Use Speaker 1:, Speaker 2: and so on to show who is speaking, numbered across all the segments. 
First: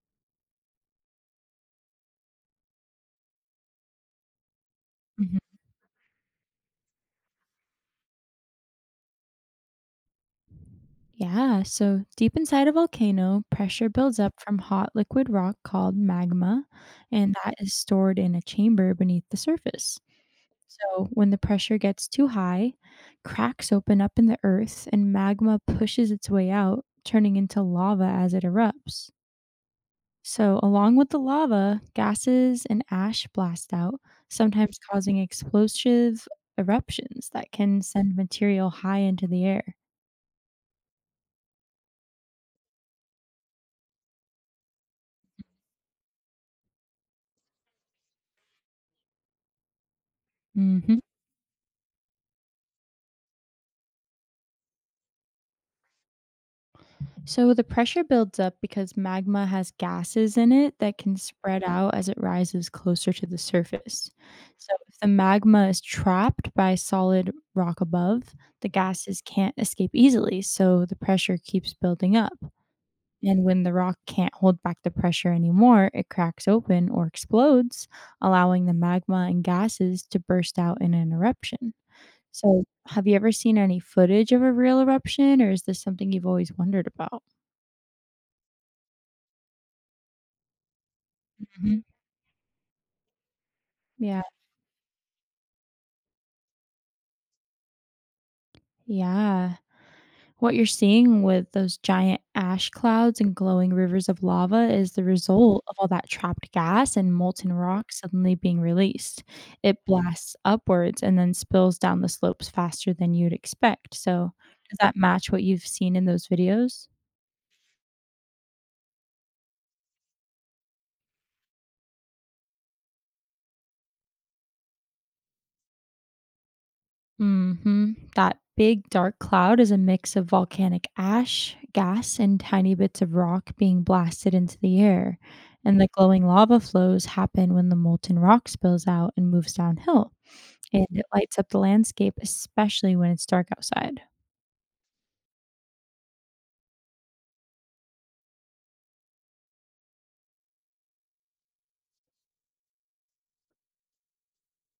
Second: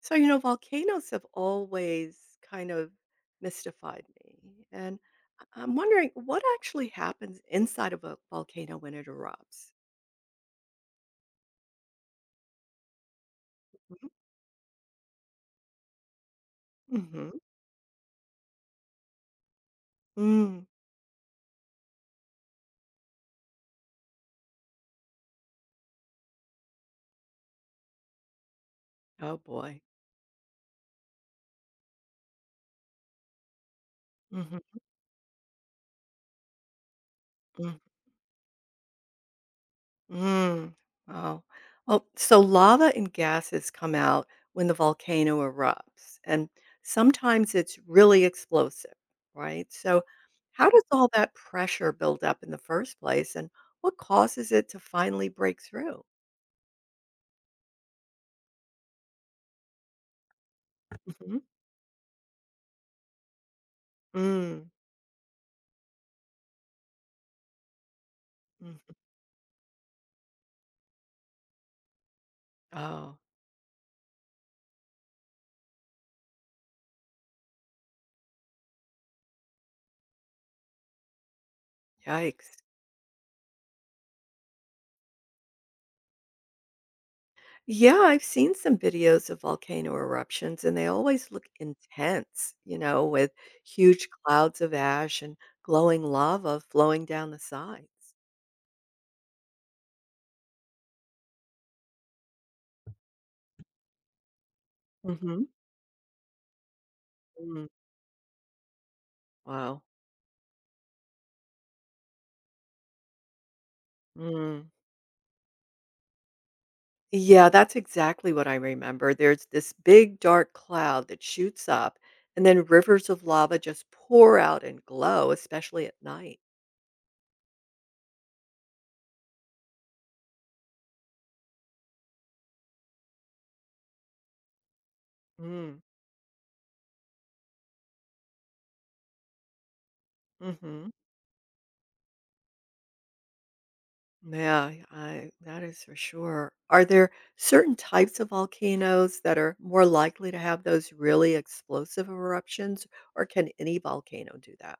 Speaker 1: So, volcanoes have always kind of mystified me. And
Speaker 2: Mhm.
Speaker 1: I'm wondering what actually happens inside of a volcano when it erupts?
Speaker 2: Yeah, so deep inside a volcano, pressure builds up from hot liquid rock called magma,
Speaker 1: Mm-hmm.
Speaker 2: and that is stored in a chamber beneath the surface.
Speaker 1: Mm.
Speaker 2: So when the pressure gets too high, cracks open up in the earth and magma pushes its way out, turning into lava as it erupts.
Speaker 1: Oh, boy.
Speaker 2: So, along with the lava, gases and ash blast out,
Speaker 1: Mm-hmm.
Speaker 2: sometimes causing explosive eruptions that
Speaker 1: Mm.
Speaker 2: can send material high into the air.
Speaker 1: Mm. Wow. Well, so lava and gases come out when the volcano erupts, and sometimes it's really explosive, right? So, how does
Speaker 2: hmm
Speaker 1: all that pressure build up in the first place, and what causes it to finally break through?
Speaker 2: So, the pressure builds up because magma has gases in it that can
Speaker 1: Mhm.
Speaker 2: spread out as it rises closer to the surface.
Speaker 1: Mm,
Speaker 2: So, if the magma is trapped by solid rock above, the
Speaker 1: mhm.
Speaker 2: gases can't escape easily, so the pressure keeps building up.
Speaker 1: Oh,
Speaker 2: And when the rock can't hold back the pressure anymore, it cracks open or explodes, allowing the magma and gases to burst out in an eruption.
Speaker 1: yikes.
Speaker 2: So, have you ever seen any footage of a real eruption, or is this something you've always wondered about?
Speaker 1: Yeah, I've seen some videos of volcano eruptions, and they always look
Speaker 2: hmm
Speaker 1: intense, with huge
Speaker 2: Yeah.
Speaker 1: clouds of ash and glowing lava flowing down the sides.
Speaker 2: Yeah. What you're seeing with those giant ash clouds and glowing rivers of lava is the
Speaker 1: Hmm.
Speaker 2: result of all that trapped gas and molten
Speaker 1: Mm,
Speaker 2: rock suddenly being released.
Speaker 1: wow.
Speaker 2: It blasts upwards and then spills down the slopes faster than you'd expect. So,
Speaker 1: Mm.
Speaker 2: does that match what you've seen in those videos?
Speaker 1: Yeah, that's exactly what I remember. There's this big dark cloud that shoots up, and then rivers of lava just pour out and glow, especially at night.
Speaker 2: That big dark cloud is a mix of volcanic ash, gas, and tiny bits of rock being blasted into the air. And
Speaker 1: Mm.
Speaker 2: the glowing lava flows happen when the molten rock spills out and moves downhill, and
Speaker 1: Hmm.
Speaker 2: it lights up the landscape, especially when it's dark outside.
Speaker 1: Yeah, I that is for sure. Are there certain types of volcanoes that are more likely to have those really explosive eruptions, or can any volcano do that?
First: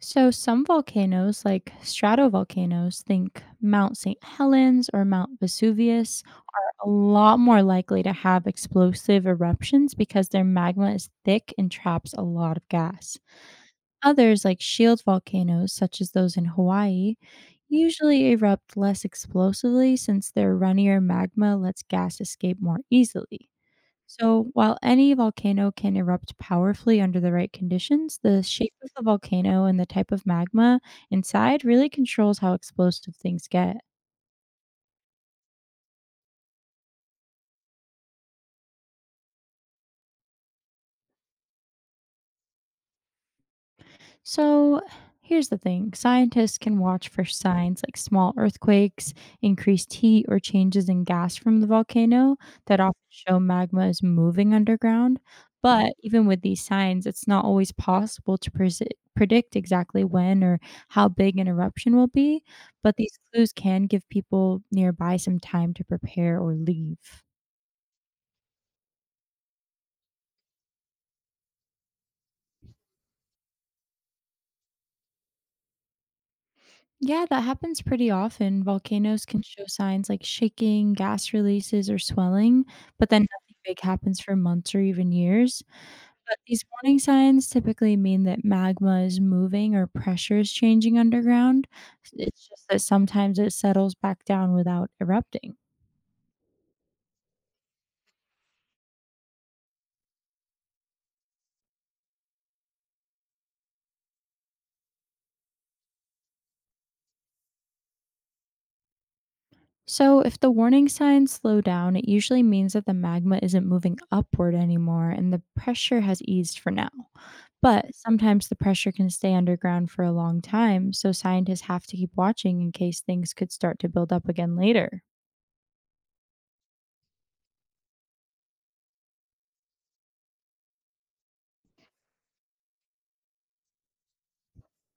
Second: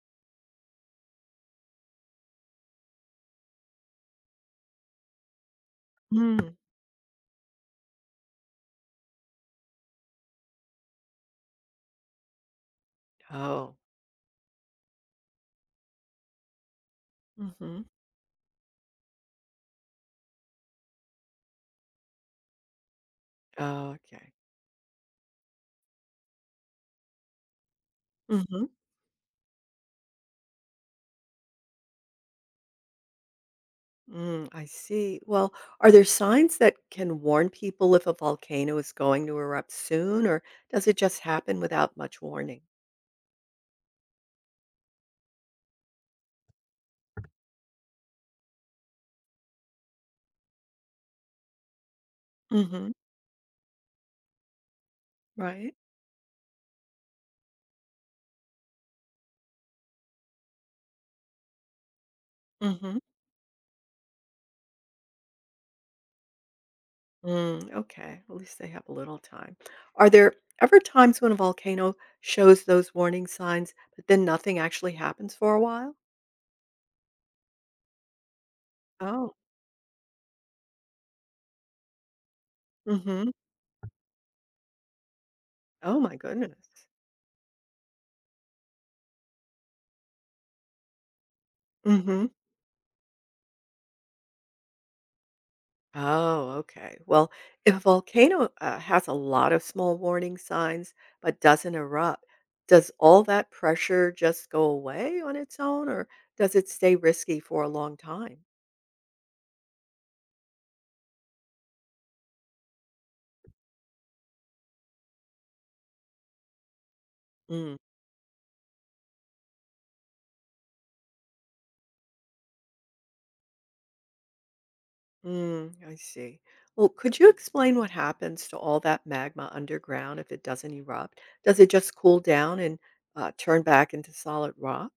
Speaker 2: So, some volcanoes, like stratovolcanoes, think Mount St. Helens or Mount Vesuvius,
Speaker 1: Mm.
Speaker 2: are a lot more likely to have explosive eruptions because their magma is thick and traps a lot of gas.
Speaker 1: Oh.
Speaker 2: Others, like shield volcanoes, such as those in Hawaii,
Speaker 1: Hmm.
Speaker 2: usually erupt less explosively since their runnier magma lets gas escape more easily.
Speaker 1: Oh, okay.
Speaker 2: So, while any volcano can erupt powerfully under the right conditions, the
Speaker 1: Mm-hmm.
Speaker 2: shape of the volcano and the type of magma inside really controls how explosive things get.
Speaker 1: Mm, I see. Well, are there signs that can warn people if a volcano is going to erupt soon, or does it just happen without much warning?
Speaker 2: So, here's the thing: scientists can watch for signs like small earthquakes, increased heat, or changes in gas from the volcano that
Speaker 1: Mm-hmm.
Speaker 2: often show magma is moving underground.
Speaker 1: Right.
Speaker 2: But even with these signs, it's not always possible to predict exactly when or how big an eruption will be. But
Speaker 1: Mm-hmm.
Speaker 2: these clues can give people nearby some time to prepare or leave.
Speaker 1: Mm, okay. At least they have a little time. Are there ever times when a volcano shows those warning signs, but then nothing actually happens for a while?
Speaker 2: Yeah, that happens pretty often. Volcanoes
Speaker 1: Oh.
Speaker 2: can show signs like shaking, gas releases, or swelling, but then
Speaker 1: Mm-hmm.
Speaker 2: nothing big happens for months or even years.
Speaker 1: Oh my
Speaker 2: But these
Speaker 1: goodness.
Speaker 2: warning signs typically mean that magma is moving or pressure is changing underground.
Speaker 1: Mm-hmm.
Speaker 2: It's just that sometimes it settles back down without erupting.
Speaker 1: Oh, okay. Well, if a volcano has a lot of small warning signs but doesn't erupt, does all that pressure just go away on its own, or does it stay risky for a long time?
Speaker 2: So, if the warning signs slow down, it usually means that the magma isn't moving upward anymore and the pressure has eased for now. But sometimes the pressure can stay underground for a long time, so scientists have to keep watching in case things could start to build up again later.
Speaker 1: Mm, I see. Well, could you explain what happens to all that magma underground if it doesn't erupt? Does it just cool down and turn back into solid rock?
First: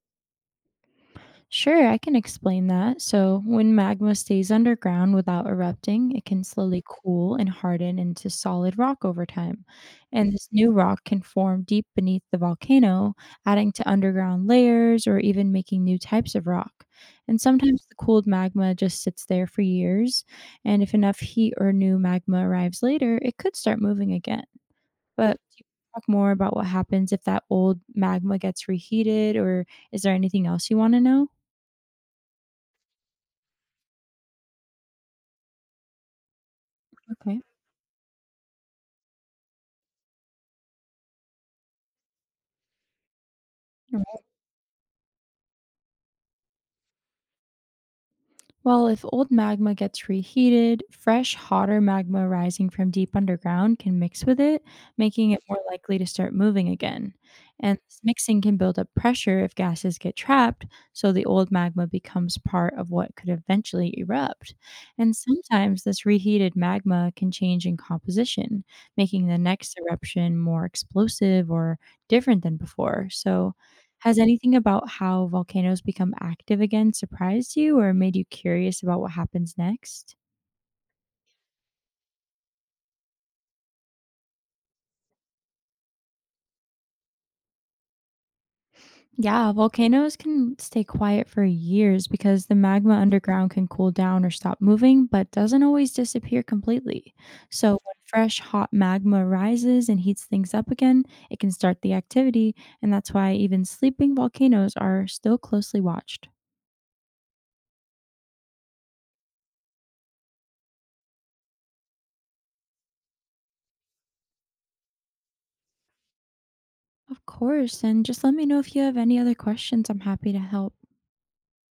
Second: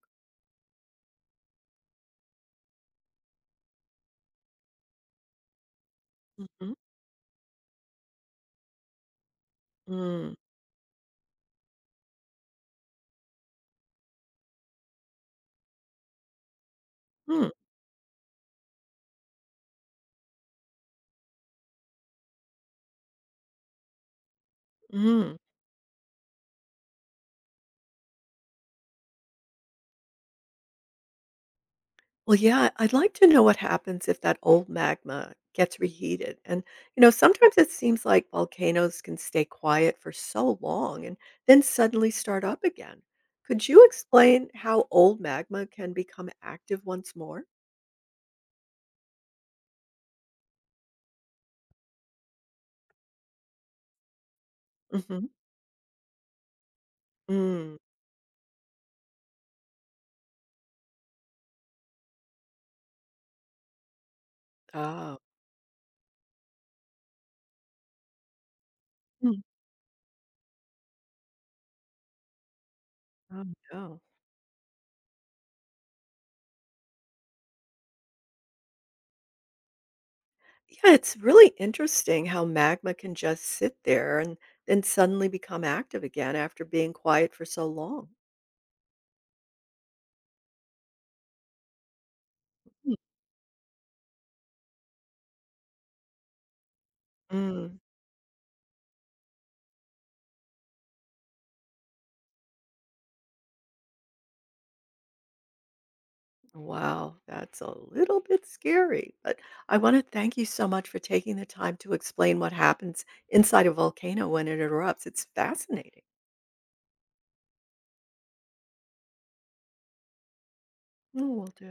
Speaker 2: Sure, I can explain that. So, when magma stays underground without erupting, it can
Speaker 1: Mhm.
Speaker 2: slowly cool and harden into solid rock over time. And
Speaker 1: Mm,
Speaker 2: this new rock can form deep beneath the volcano, adding to underground layers or even making new types of rock. And
Speaker 1: mm,
Speaker 2: sometimes the cooled magma just sits there for years. And if enough heat or new magma arrives later, it could start moving again.
Speaker 1: mm.
Speaker 2: But do you talk more about what happens if that old magma gets reheated, or is there anything else you want to know?
Speaker 1: Well, yeah, I'd like to know what happens if that old magma gets reheated. And,
Speaker 2: Okay.
Speaker 1: sometimes it seems like volcanoes can stay quiet for so long and then suddenly start up again. Could you
Speaker 2: Right.
Speaker 1: explain how old magma can become active once more?
Speaker 2: Well, if old magma gets reheated, fresh, hotter magma rising from deep underground can mix with it,
Speaker 1: Mm-hmm.
Speaker 2: making it more likely to start moving again.
Speaker 1: Mm.
Speaker 2: And this mixing can build up pressure if gases get trapped, so the old magma becomes part of what could eventually erupt. And
Speaker 1: Ah.
Speaker 2: sometimes this reheated magma can change in composition, making the
Speaker 1: Mm.
Speaker 2: next eruption more explosive or different than before.
Speaker 1: Oh,
Speaker 2: So,
Speaker 1: no.
Speaker 2: has anything about how volcanoes become active again surprised you or made you curious about what happens next?
Speaker 1: Yeah, it's really interesting how magma can just sit there and then suddenly become active again after being quiet for so long.
Speaker 2: Yeah, volcanoes can stay quiet for years because the magma
Speaker 1: Mm.
Speaker 2: underground can cool down or stop moving, but doesn't always disappear completely. So,
Speaker 1: Mm,
Speaker 2: when fresh, hot magma rises and heats things up again, it can start the activity, and that's why even sleeping volcanoes are still closely watched.
Speaker 1: wow, that's a little bit scary. But I want to thank you so much for taking the time to explain what happens inside a volcano when it erupts. It's fascinating.
Speaker 2: Of course, and just let me know if you have any other questions. I'm happy to help.
Speaker 1: Oh, will do.